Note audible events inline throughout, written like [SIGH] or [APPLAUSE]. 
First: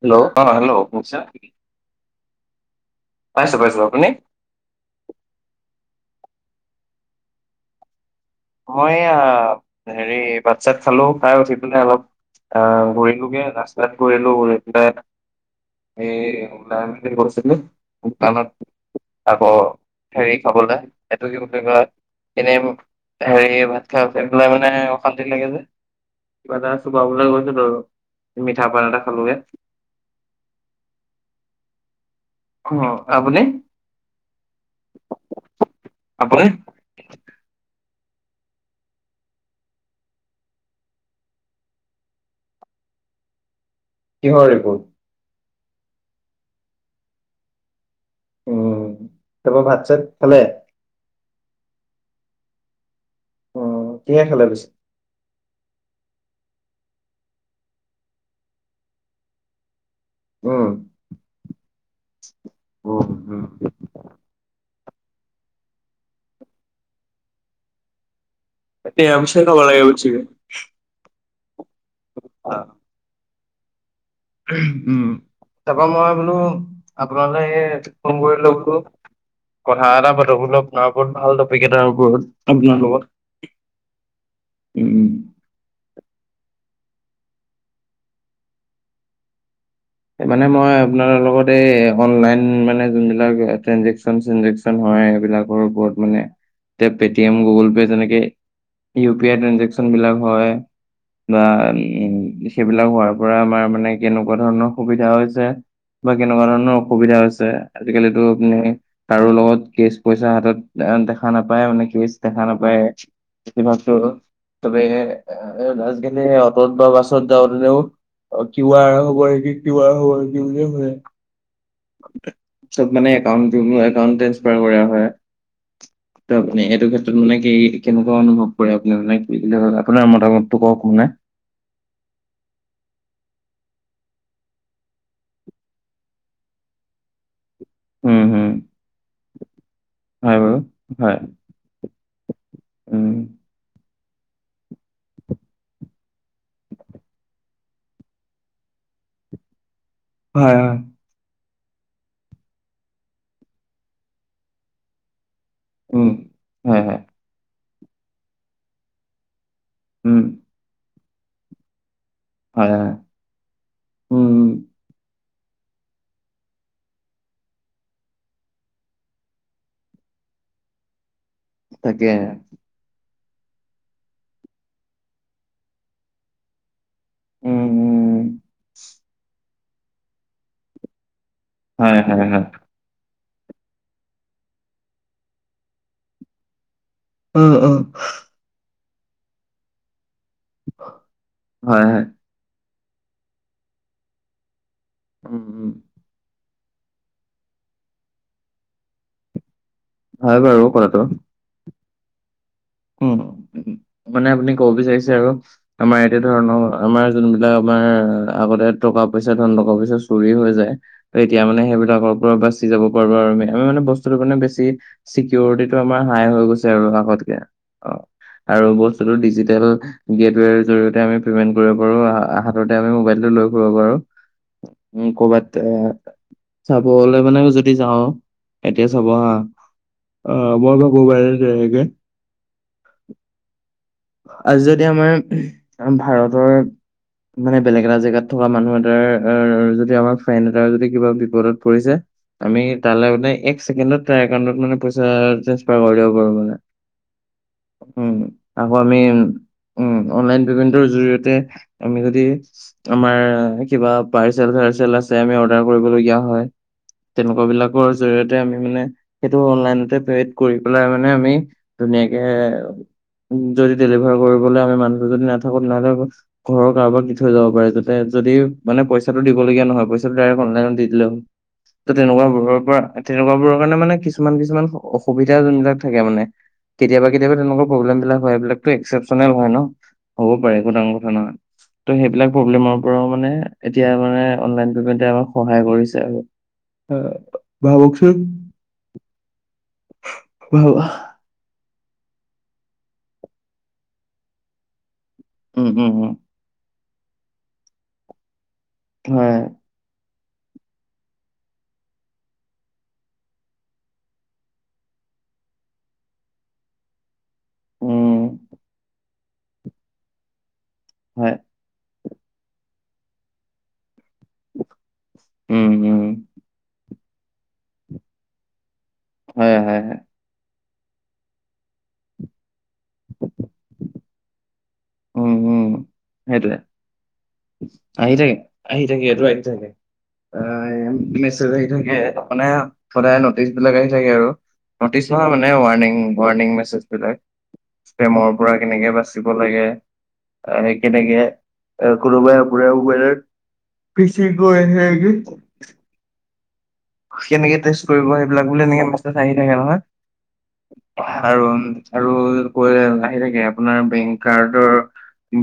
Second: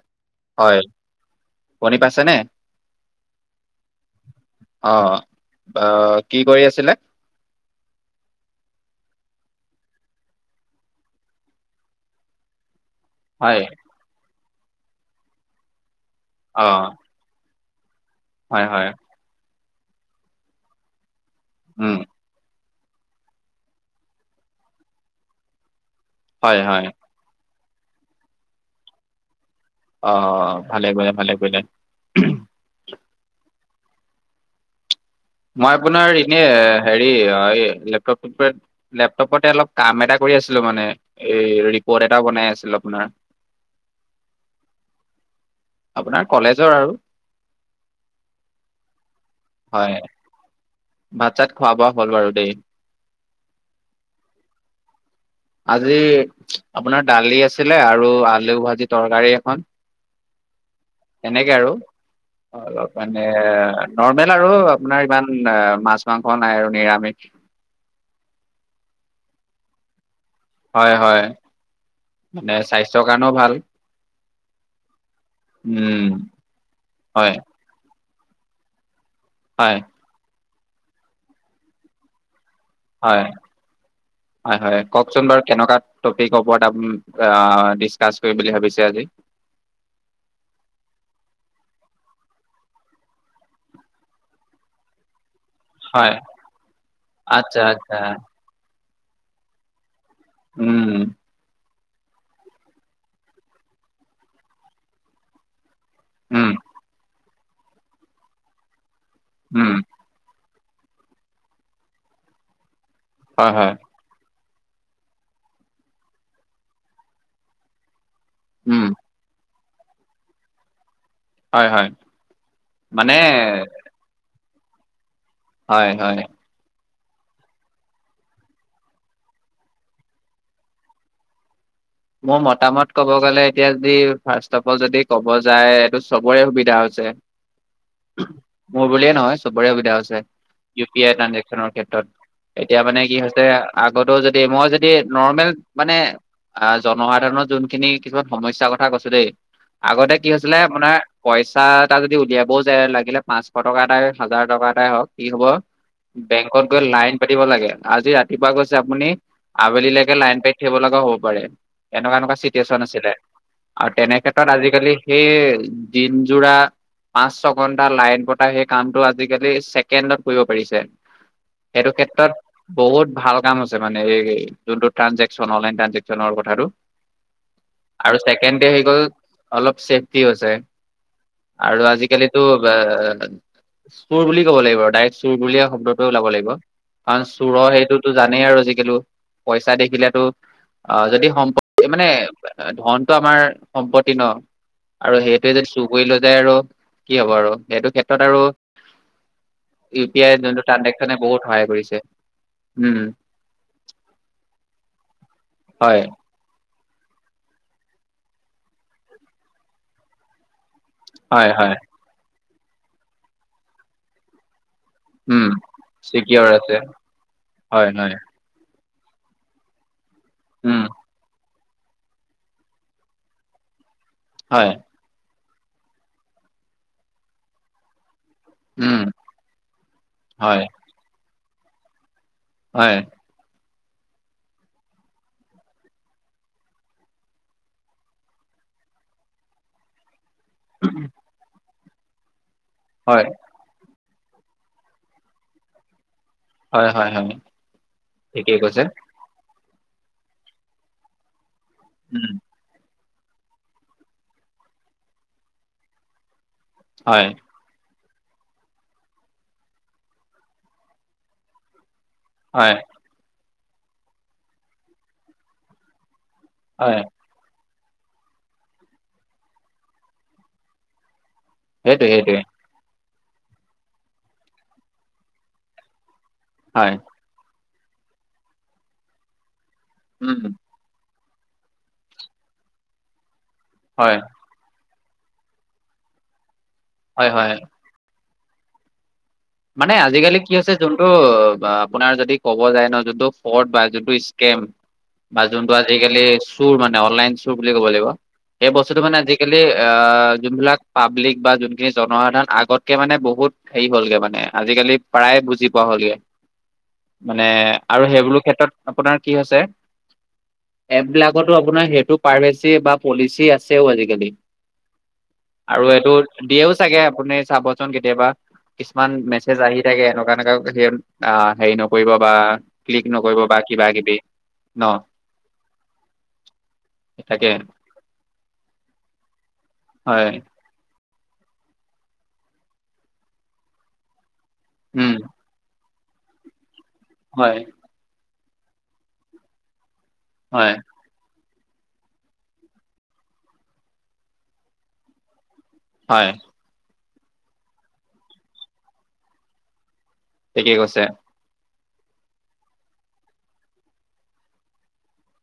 Hello অঁ hello হয়, ককছোন শুনি পাইছেনে? পাইছোঁ পাইছোঁ, আপুনি? অঁ, অঁ কি কৰি আছিলে? মই এয়া হেৰি ভাত চাত খালো, খাই উঠি পেলাই অলপ অঁ ঘূৰি [INAUDIBLE] দোকানত হয়, অ, হয়, হয়, আকৌ হেৰি খাবলে এইটো কি বুলি কয়, উম, এনেই হেৰি, ভাত খাই উঠি পেলায় মানে অশান্তি লাগে যে হয়, কিবা এটা হয়। চোবাবলৈ গৈছিলো আৰু। মিঠাপান এটা খালো গে। অঁ ভালে কৰিলা, ভালে কৰিলা। অঁ, আপুনি? মই আপোনাৰ আপুনি এনেই হেৰি লেপটপটোতে লেপটপতে অলপ কাম এটা কৰি আছিলো মানে, এই ৰিপৰ্ট এটাও বনাই আছিলো আপোনাৰ। কিহৰ ৰিপোৰ্ট? আপোনাৰ কলেজৰ আৰু। উম, তাপা ভাত হয়। চাত খালে? ভাত চাত খোৱা বোৱা হ'ল বাৰু দেই। অঁ, কিহে খালা পিছে? আজি আপোনাৰ দালি আছিলে আৰু আলু ভাজি তৰকাৰী এখন। উম তেনেকে আৰু। অলপ উম মানে উম নৰ্মেল আৰু আপোনাৰ ইমান মাছ মাংস নাই আৰু নিৰামিষ। নিৰামিষ খাব লাগে হৈছি। হয় হয়, মানে স্বাস্থ্যৰ কাৰণেও ভাল। উম তাৰাপা উম মই বোলো হয় আপোনালৈ ফোন কৰি লওঁ বোলো। হয় কথা এটা পাতো বোলো, আপোনাৰ লগত ভাল টপিক এটাৰ ওপৰত। আপনাৰ হয় হয় হয় লগত উম্। কওকচোন বাৰু কেনেকুৱা টপিকৰ ওপৰত আ্ ডিছ-কাছ কৰিম বুলি ভাবিছে আজি। মানে মই আপোনাৰ লগত, এই অনলাইন মানে যোনবিলাক ট্ৰেনজেকচন চেনজেকচন হয়, এইবিলাক। বোৰ ওপৰত হয় মানে, পেটিয়েম, আচ্ছা গো'গলপে আচ্ছা তেনেকে ইউপি আই ট্ৰেঞ্জেক চন কোনবিলাক হয় উম বা উম্, সেইবিলাক হোৱাৰ পৰা আমাৰ মানে কেনেকুৱা ধৰণৰ অসুবিধা হৈছে বা কেনেকুৱা উম ধৰণৰ অসুবিধা হৈছে, আজিকালিতো আপুনি কাৰো লগত উম কেচ পইচা হাতত দেখা নাপায় মানে, কেচ দেখা নাপায়। হয় যি হয় ভাবিছোঁ, চবে আজিকালি অ'টত বা বাছত যাওঁতেও- অ', উম কিওৱাৰ হ'ব নিকি, কিওৱাৰ হ'ব নেকি বুলিহে সোধে। হয় হয় চব মানে একাউণ্ট, একাউন্ট ট্ৰেন্সফাৰ কৰা হয়। হয় হয়। আপুনি এইটো ক্ষেত্ৰত মানে কি, কেনেকুৱা অনুভৱ কৰে? আপুনি মানে আপোনাৰ মতামতটো কওক মানে। মোৰ মতামত ক'ব গ'লে এতিয়া যদি ফাৰ্ষ্ট অফ অল যদি ক'ব যায়, এইটো চবৰে সুবিধা হৈছে। উম্, মোৰ বুলিয়ে নহয় চবৰে সুবিধা হৈছে। বাৰু ইউ পি আই হয় ট্ৰেঞ্জেকচনৰ ক্ষেত্ৰত, এতিয়া উম, মানে কি হৈছে? আগতো যদি, মই যদি নৰ্মেল মানে আহ্ জনসাধাৰণৰ যোনখিনি কিছুমান সমস্যাৰ কথা কৈছোঁ দেই। আগতে কি হয়, হৈছিলে হয়। আপোনাৰ পইচা এটা যদি উলিয়াবও যায়, লাগিলে পাঁচশ টকা এটাই হওঁক, হাজাৰ টকা এটাই হওঁক, কি হ'ব? উম, বেংকত হয়, গৈ হয়। লাইন পাতিব লাগে, আজি ৰাতিপুৱা গৈছে আপুনি আবেলিলৈকে উম, লাইন পাতি থাকিব লগাও হ'ব পাৰে, এনেকুৱা এনেকুৱা হয়, চিটুৱেচন হয়। আছিলে। আৰু তেনে উম, ক্ষেত্ৰত আজিকালি সেই দিন যোৰা পাঁচ, ছঘন্টা লাইন পতা সেই কামটো আজিকালি ছেকেণ্ডত কৰিব পাৰিছে। সেইটো তাকে। ক্ষেত্ৰত বহুত ভাল কাম হৈছে মানে, এই যোনটো ট্ৰেনঞ্জেকশচন, অনলাইন ট্ৰেনজেকচন। ট্ৰেনজেকচনৰ কথাটো উম, উম, আৰু ছেকেণ্ডতে আহি গ'ল। অলপ ছেফটিও হৈছে, আৰু হয়, হয়, আজিকালিতো হয়। চোৰ বুলি ক'ব লাগিব আৰু ডাইৰেক্ট চোৰ বুলিয়ে শব্দটো ওলাব লাগিব। কাৰণ অ', চোৰৰ অ', সেইটো জানেই আৰু আজিকালি, পইচা দেখিলেতো অ', যদি হয়, সম্পতি হয়। মানে- ধনটো আমাৰ সম্পত্তি ন! আৰু উম, সেইটো য়ে যদি উম, চুৰ কৰি লৈ যায় আৰু। কি হ'ব আৰু সেইটো ক্ষেত্ৰত আৰু। ইউ পি হয় আইৰ বাৰু যোনটো কথাটো। ট্ৰান্জেকচনে বহুত সহায় কৰিছে। উম উম্, মানে আপুনি ক'ব বিচাৰিছে আৰু আমাৰ হয় ইয়াতে ধৰণৰ, আমাৰ যোনবিলাক আমাৰ আগতে টকা-পইচা, ধন টকা-পইচা চুৰি হৈ যায়। এতিয়া হয় মানে হয় সেইবিলাকৰ পৰা বাচি যাব পাৰোঁ আৰু আমি, আমি মানে বস্তুটো কাৰনে বেছি উম, ছিকিউৰিটিটো আমাৰ হাই চিকিয়ৰ হৈ গৈছে আছে আৰু আগতকে। অ হয় হয়। আৰু বস্তুটো ডিজিটেল গেটৱেৰ উম, জৰিয়তে আমি পেমেণ্ট কৰিব পাৰোঁ, হাততে আমি মোবাইলটো লৈ ফুৰিব পাৰোঁ। হয়। উম্, ক'ৰবাত এ চাবলৈ মানে যদি যাওঁ, এতিয়া উম, চাবা হা, অ', হয়, মই ভাবোঁ মানে যেনেকে হয়। আজি যদি আমাৰ ভাৰতৰ মানে, বেলেগ এটা জেগাত থকা মানুহ এটাৰ, যদি আমাৰ ফ্ৰেণ্ড এটাৰ যদি কিবা বিপদত পৰিছে, আমি হয়, তালৈ এক ছেকেণ্ডত, তাৰ একাউণ্টত মানে, পইচা ট্ৰেন্ঞ্চফাৰ কৰি দ'ব পাৰো মানে। হয়, হয়, হয়। উম আকৌ কৈছে, আমি, অন- অনলাইন পে'মেণ্টৰ জৰিয়তে আমি যদি উম, আমাৰ কিবা পাৰ্চেল-চাৰ্চেল আছে, আমি অৰ্ডাৰ কৰিবলগীয়া হয়, হয়, তেনেকুৱ বিলাক [UNINTELLIGIBLE] জৰিয়তে আমি মানে, সেইটো অনলাইনতে পাইড কৰি পেলাই মানে আমি ধুনীয়াকে হয়, যদি ডেলিভাৰ কৰিবলৈ, আমি মানুহটো যদি নাথাকো, নহ'লে ঘৰৰ হয়, কাৰোবাক থৈ যাব পাৰে যাতে যদি মানে, পইচাটো দিবলগীয়া নহয়, পইচাটো ডাইৰেক্ট অনলাইনত দি দিলে হ'ল। ত, সেইটোৱে, তেনেকুৱা সেইটোৱে, [UNINTELLIGIBLE] পৰা তেনেকুৱা বোৰৰ কাৰণে মানে, কিছুমান কিছুমান অসুবিধা যোনবিলাক থাকে মানে, হয়, কেতিয়াবা কেতিয়াবা তেনেকুৱা প্ৰব্লেম বিলাক হয়, এইবিলাকতো একপচনেল হয় ন', হ'ব উম, পাৰে একো ডাঙৰ কথা নহয়। ত' সেইবিলাক প্ৰব্লেমৰ পৰাও মানে এতিয়া হয়, মানে, অনলাইন পেমেন্ট তেওঁ সহায় কৰিছে আৰু [INAUDIBLE] হয়, হয়। ভাবকচোন মানে, আজিকালি কি হৈছে ভাবা যোনটো বা- আপোনাৰ যদি ক'ব যায় ন', যোনটো ৰ্ফড বা যোনটো স্কেম বা উম যোনটো উম উম আজিকালি চোৰ মানে, অনলাইন চুৰ বুলি ক'ব লাগিব, সেই বস্তুটো মানে হয় আজিকালি আ, যোনবিলাক পাব্লিক বা যোনখিনি জনসাধাৰণ আগতকে মানে, বহুত হেৰি হ'লগে মানে আজিকালি প্ৰায়ে বুজি পোৱা হ'লগে। মানে, আৰু উম সেইবোৰো ক্ষেত্ৰত আপোনাৰ কি হৈছে? এপ হয় বিলাকতো আপোনাৰ সেইটো প্ৰাইভেচি বা পলিচি আছেও আজিকালি। উম আৰু উম এইটো দিয়েও চাগে আপুনি চাবচোন কেতিয়াবা। ইমান হয় মেছেজ আহি হয় হয়। থাকে, এনেকুৱা এনেকুৱা হেই আ, হেৰি নকৰিব বা ক্লিক নকৰিব বা কিবা কিবি। ন উম, উম সেইটোয়ে তাকে আহি থাকে, আহি থাকে সেইটো আহি থাকে। হয় আহ, মেছেজ আহি থাকে, মানে সদায় নটিচ বিলাক আহি থাকে আৰু। নটিছ উম নহয় মানে ৱণিং ৱৰ্ণিং মেছেজবিলাক। হয় স্কেমৰ পৰা কেনেকে বাচিব লাগে? হয় [UNINTELLIGIBLE] কেনেকে? এ, কোনোবাই আপোনাৰ মোবাইলত পিচি [UNINTELLIGIBLE] হয়। কেনেকে টেষ্ট কৰিব, সেইবিলাক বুলি এনেকে মেচেজ আহি থাকে নহয়, ঠিকেই কৈছে আৰু আৰু, কৈ আহি থাকে আপোনাৰ বেংক কাৰ্ডৰ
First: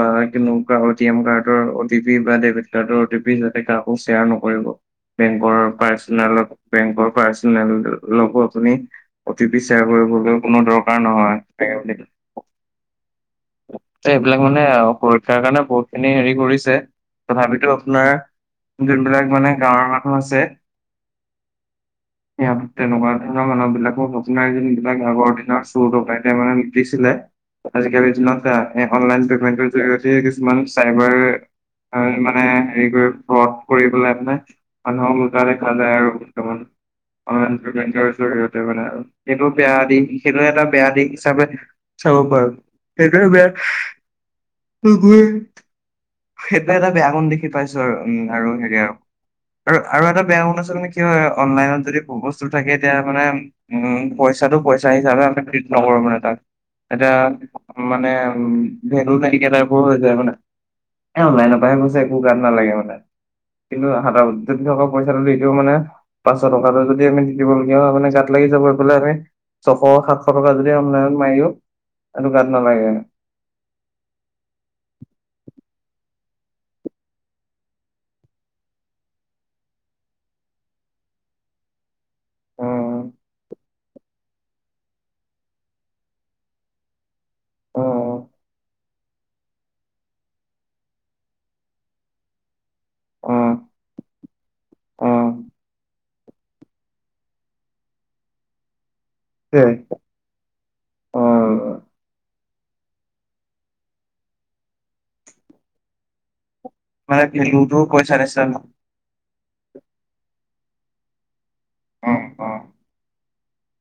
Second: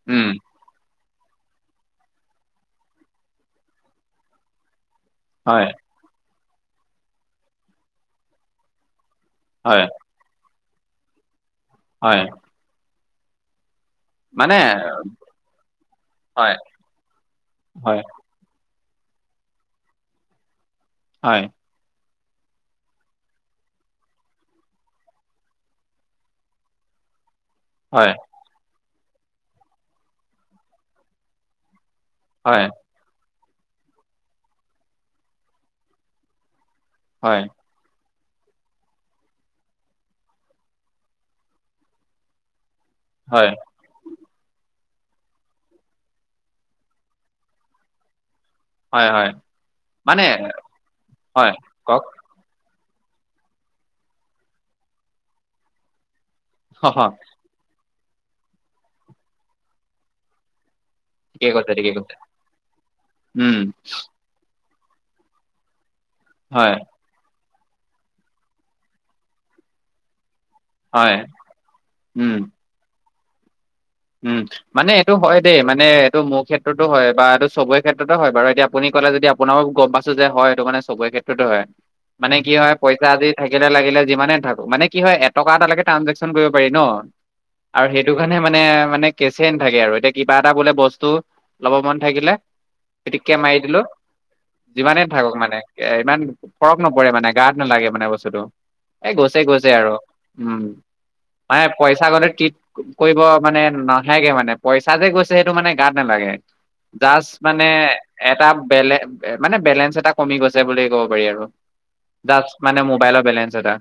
বা উম কে অটি এম কাৰ্ডৰ অটি পি বা ডেবিট কাৰ অটি পি যাতে কাকো শ্বেয়াৰ নকৰিব। বেংকৰ হয় পাৰ্চনেল, বেংকৰ পাৰ্চনেল লক অ আপুনি অ টি পি হয় শ্বেয়াৰ কৰিবলৈ কোনো দৰকাৰ নহয়। এনেকে [INAUDIBLE] [INAUDIBLE] এইবিলাক মানে সুৰক্ষাৰ কাৰণে বহুত খিনি হেৰি হয় কৰিছে, তথাপিতো হয় আপোনাৰ যোনবিলাক মানে গাঁৱৰ মানুহ আছে হয়। [INAUDIBLE] তেনেকুৱা ধৰণৰ মানুহবিলাকৰ [UNINTELLIGIBLE] আগৰ দিনৰ চোৰ ডকাইতে মানে লোতিছিলে আজিকালি হয় দিনত এ, অনলাইন পেমেন্টৰ জৰিয়তে কিছুমান চাইবাৰ মানে হয় হেৰি কৰি কৈও লাভ নাই মানুহক লুতা দেখা যায় আৰু বৰ্তমান অ হয় [UNINTELLIGIBLE] জৰিয়তে মানে আৰু সেইটো বেয়া দিশ সেইটো এটা বেয়া দিশ হিচাপে চাব পাৰোঁ সেইটোহে বেয়া। হয় [UNINTELLIGIBLE] সেইটো এটা বেয়া গুণ দেখি পাইছো আৰু উম আৰু সেই থাকে হয় হয় আৰু আৰু এটা মানে বেয়া গুণ আছে নহয় কি হয় অনলাইনত যদি প্ৰপজ বস্ত থাকে এতিয়া মানে উম পইচাটো পইচা হিচাপে আমি ট্ৰিট নকৰো মানে তাত কওক এটিয়া মানে উম ভেলু নাইকিয়া তাইপৰ হৈ যায় মানে। এ ঠিকে কৈছে অনলাইনপাহে ঠিকে গৈছে কৈছে একো গাত নালাগে মানে উম কিন্তু হাতত থকা পইচাটো দি দিও মানে পাঁচশ টকা হয় এটা যদি আমি দিবলগীয়া হলে গাত লাগি যাব এইফালে আমি ছশ সাতশ টকা য যদি অনলাইনত হয় মাৰি দিও সেইটো উম গাত নালাগে। উম' মানে এইটো হয় দেই মানে এইটো মোৰ ক্ষেত্ৰতো হয় বা এইটো চবৰে ক্ষেত্ৰতো হয় বাৰু‌ এতিয়া আপুনি ক'লে যদি আপ আপোনাকো গম পাইছো যে হয় এইটো কাৰণে চবৰে ক্ষেত্ৰতে হয়। মানে কি হয় উম পইচা আজি থাকিলে লাগিলে যিমানে থাকক মানে কি হয় এটকা এটালৈকে ট্ৰানজেকশ্যন কৰিব পাৰি ন আৰু সেইটো উম কাৰণে মানে মানে কেচে নথাকে আৰু এতিয়া কিবা এটা বোলে বস্তু লব মন থাকিলে পিতিককে উম মাৰি দিলো যিমানে উম থাকক মানে ইমান ফৰক নপৰে মানে গাত নালাগে মানে বস্তুটো এ গৈছে দেই গৈছে আৰু উম উম নাই মানে পইচা মানে ট্ৰিট কৰিব মানে নাথাকে মানে পইচা যে গৈছে সেইটো মানে গাত নালাগে দাস্ত মানে ভেলুটো পইচা নিচিনা এটা ন। বেলেগ এ মানে বেলেঞ্চ এটা কমি গৈছে বুলি ক'ব পাৰি আৰু উম জাষ্ট উম মানে মোবাইলৰ বেলেঞ্চ এটা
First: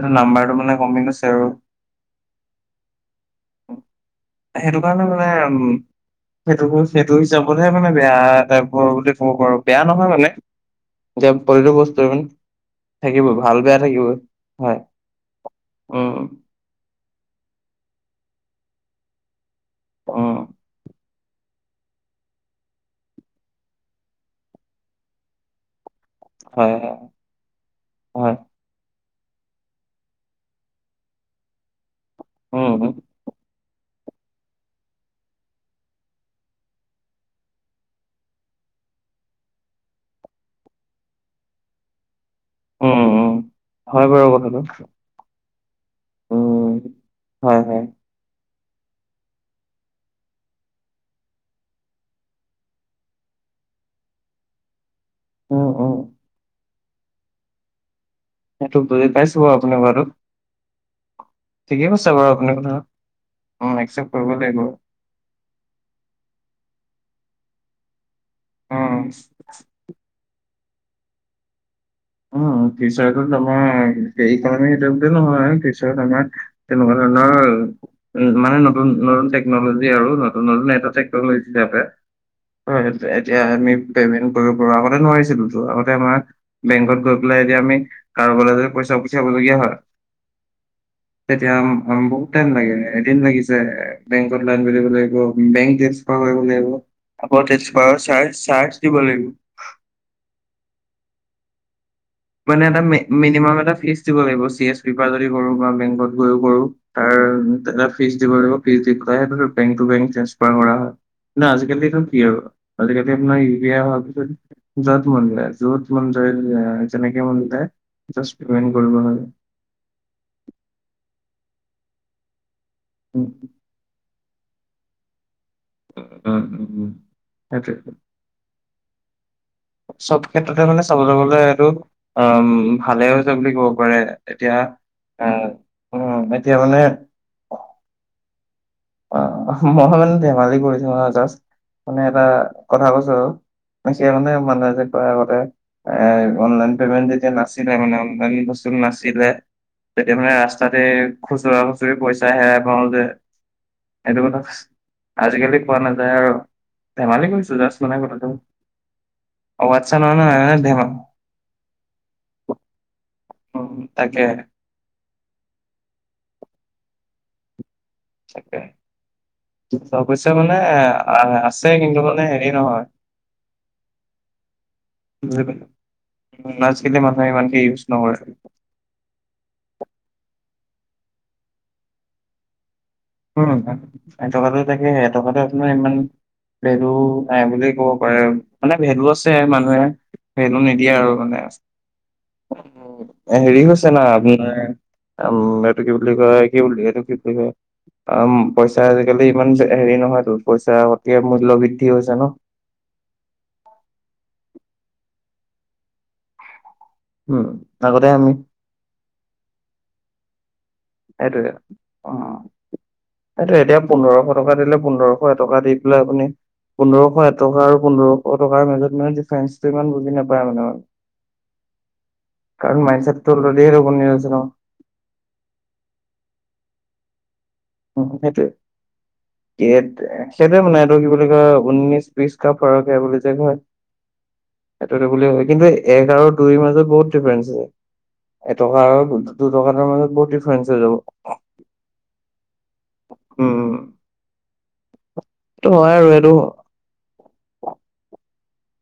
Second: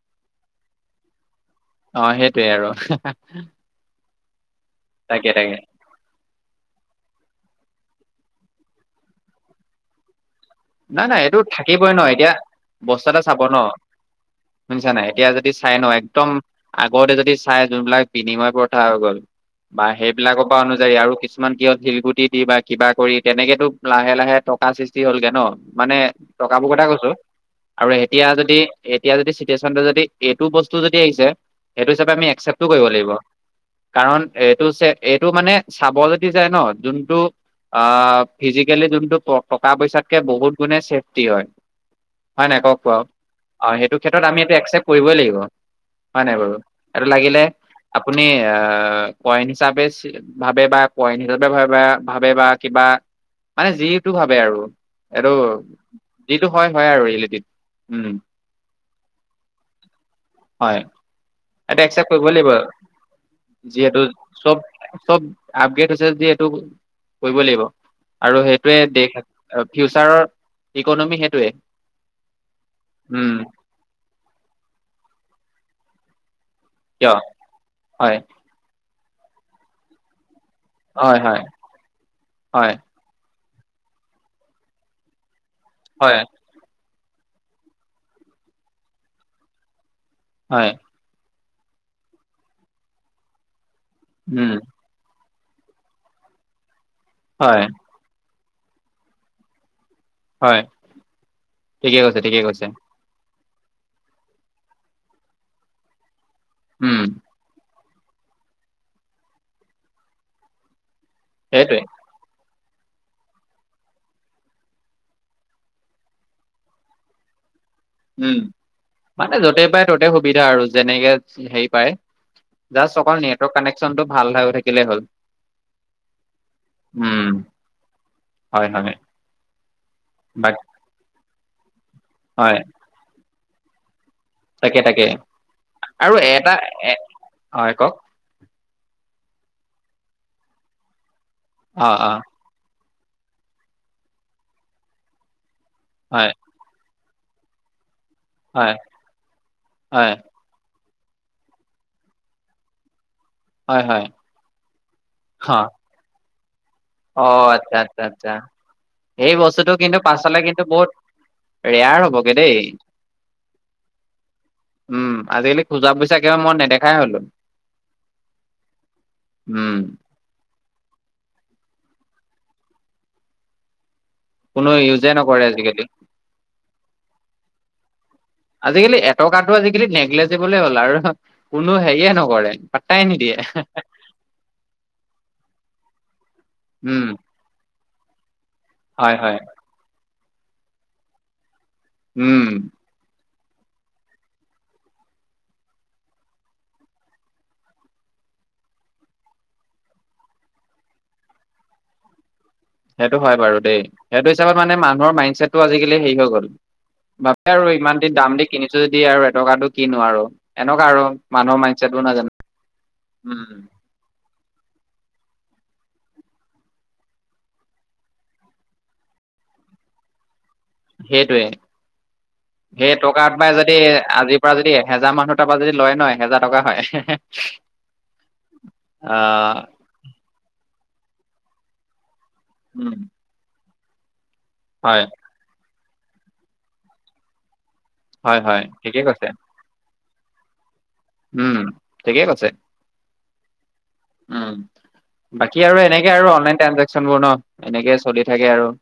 এইটো নাম্বাৰটো মানে কমি গৈছে আৰু অ' সেইটোৱে আৰু হা হা সেইটো কাৰণে মানে উম সেইটো গোজ সেইটো হিচাপতহে মানে বেয়া টাইপৰ বুলি ক'ব পাৰো বেয়া নহয় মানে নাই নাই যে এইটো প্ৰতিটো থাকিবই ন বস্তুৱে মানে এতিয়া বস্তু এটা থাকিবই চাব ন ভাল বেয়া থাকিবই হয় শুনিছা নাই এতিয়া যদি চাই ন উম একদম আগতে যদি চাই যোনবিলাক বিনিময় প্ৰথা হৈ গ'ল বা উম, সেইবিলাকৰ পৰা অনুযায়ী আৰু কিছু কিছুমান কিহত শিলগুটি দি বা কিবা কৰি তেনেকেতো লাহে লাহে টকা সৃষ্টি হলগে ন মানে টকাবোৰ হয়, কথা হয়, কৈছো আৰু এতিয়া হয়, যদি এতিয়া যদি চিটুৱেচনটো যদি এইটো বস্তু যদি আহিছে সেইটো হিচাপে আমি একচেপ্টতো উম, কৰিব উম, লাগিব। কাৰণ এইটো হৈছে এইটো মানে চাব যদি যায় ন যোনটো আ ফিজিকেলি যোনটো টকা পইচাতকে বহুত গুণে চেফটি হয়। হয় নাই কওক উম, বাও উম, অ সেইটো হয় ক্ষেত্ৰত বাৰু আমি এইটো কথাটো, একচেপ্ট কৰিবই লাগিব। হয় নাই বাৰু উম, এইটো লাগিলে হয়, হয়, আপুনি আ পইন হিচাপে ভাবে বা পইন হিচাপে ভাবে বা ভাবে বা কিবা মানে যিটো ভাবে আৰু এইটো উম, উম, যিটো হয় হয় আৰু ৰিয়েলিটিত উম সেইটো বুজি পাইছো বাৰু আপুনি কোৱাটো। হয় এইটো ঠিকেই কৈছে একচেপ্ট বাৰু কৰিব আপুনি কথা, লাগিব উম, যিহেতু একচেপ্ট কৰিব লাগিব, চব চব আপগ্ৰেড হৈছে যদি এইটো কৰিবই লাগিব আৰু সেইটোয়ে দেশ [UNINTELLIGIBLE] ফিউচাৰৰ ইকনমি সেইটোৱে। উম, উম ফিউচাৰটোত মানে হেৰি কাৰণে যোনটো নহয় ফিউচাৰত মানুহে তেনেকুৱা কিয় ধৰণৰ। হয় উম, মানে নতুন, নতুন টেকনলজি আৰু নতুন, নতুন এটা হয় হয় হয় [UNINTELLIGIBLE] এতিয়া আমি পেমেন্ট কৰিব পৰা, আগতে নোৱাৰিছিলোঁতো। আগতে আমাৰ হয় বেংকত গৈ পেলাই এতিয়া আমি কাৰোবালৈ যদি পইচা পঠিয়াবলগীয়া হয় হয়। তেতিয়া বহুত টাইম লাগে, এদিন লাগিছে, বেংকত উম লাইন পাতিব লাগিব। বেংক ট্ৰেসফাৰ কৰিব লাগিব, আকৌ হয় ট্ৰেচফাৰ চাৰ-চাৰ্জ দিব লাগিব। হয়। ঠিক কৈছে, ঠিকে মানে কৈছে এটা মি-মিনিমাম এটা ফিছ দিব লাগিব। চি এছ পি পা যদি কৰোঁ বা বেংকত। গৈয়ো কৰোঁ উম তাৰ এটা ফিছ দিব লাগিব। ফিছ দি পেলাই বেংক টো বেংক ট্ৰেঞ্চফাৰ কৰা হয়। না, সেইটোৱে আজিকালটো কি আৰু, আজিকালি আপোনাৰ ই উ পি আই হোৱাৰ পিছত য'ত মনযায়, য'ত মনযায় যেনেকে আমাৰ দুটাই। উম, মানে য'তেই পাই ত'তেই সুবিধা আৰু, যেনেকে হেৰি পাই, যাচ অকন উম, নেটৱৰ্ক কানেক চনটো ভাল হৈ থাকিলেই হ'ল। উ, উম, উম, হেইটোৱে। হয়, হয়। চব বাক ক্ষেত্ৰতে মানে চাবলৈ গ'লে এইটো হয় অ' ভালে হৈছে বুলি ক'ব পাৰে। এতিয়া তাকে তাকে উম, আৰু উম, এটা এতিয়া মানে এ হয় কওক। অ' মই মানে ধেমালি কৰিছোঁ হা, জাষ্ট অ মানে অ এটা কথা কৈছোঁ আৰু [UNINTELLIGIBLE] মানুহে, মানুহে যে কয় আগতে এ, হয় অনলাইন পেমেন্ট যেতিয়া নাছি মানে অনলাইন বস্তু হয় নাছিলে, হয় তেতিয়া হয় মানে ৰাস্তাতে খুচুৰা খুচুৰি পইচা হেৰাই পাওঁ যে। হয় হয় সেইটো কথা, আজিকালি হা কোৱা নাযায় আৰু। ধেমালি অ', কৰিছো আচ্ছা, জাষ্ট মানে আচ্ছা, কথাটো আচ্ছা। সেই অ বস্তুটো আচ্ছা কিন্তু নহয় পাছলৈ নহয় কিন্তু ধেমা বহুত ৰেয়াৰ হ'বগে দেই। উম, তাকে। উম, আজিকালি খোজা পইচা একেবাৰে মই নেদেখাই হ'লো। তাকে। উম খুচুৰা পইচা মানে আ-আছে কিন্তু মানে হেৰি নহয়। কোনো ইউজে নকৰে আজিকালি। উম, আজিকালি মানুহে ইমানকে ইউজ নকৰে। আজিকালি এটকাটো আজিকালি নেগলেজিবলে হ'ল, আৰু কোনো হেৰিয়ে নকৰে। পাট্টাই নিদিয়ে। উম, এটকাটো এতিয়া সেহে, এটকাটো আপোনাৰ ইমান ভেলু উম নাই বুলিয়ে ক'ব পাৰে, মানে ভেলু হয় আছে, হয় মানুহে ভেলু নিদিয়ে আৰু মানে। উম [INAUDIBLE] হেৰি হৈছে না আপোনাৰ, আম এইটো কি বুলি কয়, কি বুলি, এইটো কি বুলি কয় অম, পইচা আজিকালি ইমান হেৰি নহয়তো, পইচা অতি মূল্য বৃদ্ধি হৈছে ন'। সেইটো হয় বাৰু দেই, সেইটো হিচাপত মানে মানুহৰ মাইণ্ডছেটটো আজিকালি হেৰি হৈ গ'ল। উম, ভাবে আৰু ইমান আগতে দিন আমি দাম দি কিনিছোঁ যদি আৰু এটকাটো কিনো আৰু। এনেকুৱা আৰু সেইটোৱে মানুহৰ মাইণ্ডছেটবোৰ নহয় অ'। জানো, এইটো উম। এতিয়া পোন্ধৰশ টকা দিলে, পোন্ধৰশ এটকা দি পেলাই আপুনি। পোন্ধৰশ এটকা আৰু পোন্ধৰশ টকাৰ মাজত মানে ডিফাৰেন্ঞ্চটো ইমান বুজি নাপায় মানে, সেইটোৱে কাৰণ সেই টকা মাইণ্ডছেটটো পৰাই অলৰেডি যদি সেইটো বনি আছে ন আজিৰ পৰা যদি এহেজাৰ মানুহ। তাৰাপা যদি লয় নহ এহেজাৰ টকা হয়। উম, সেইটোৱে আহ কেত সেইটোৱে মানে এইটো কি বুলি কয় ঊনিচ। ৰিচকা উম ফৰকহে বুলি যে কয় সেইটোতো বুলি হয় কিন্তু। এক আৰু দুইৰ মাজত বহুত ডিফাৰেন্ঞ্চ আছে, হয় হয় এটকা ঠিকে আৰু কৈছে দু এটকা এটকা মাজত বহুত ডিফাৰেন্ঞ্চ হৈ যাব। উম, ঠিকেই কৈছে। উম, উম, বাকী সেইটো আৰু হয় এনেকে আৰু এইটো অনলাইন ট্ৰঞ্চেকচন বোৰ ন, এনেকৈ চলি থাকে আৰু।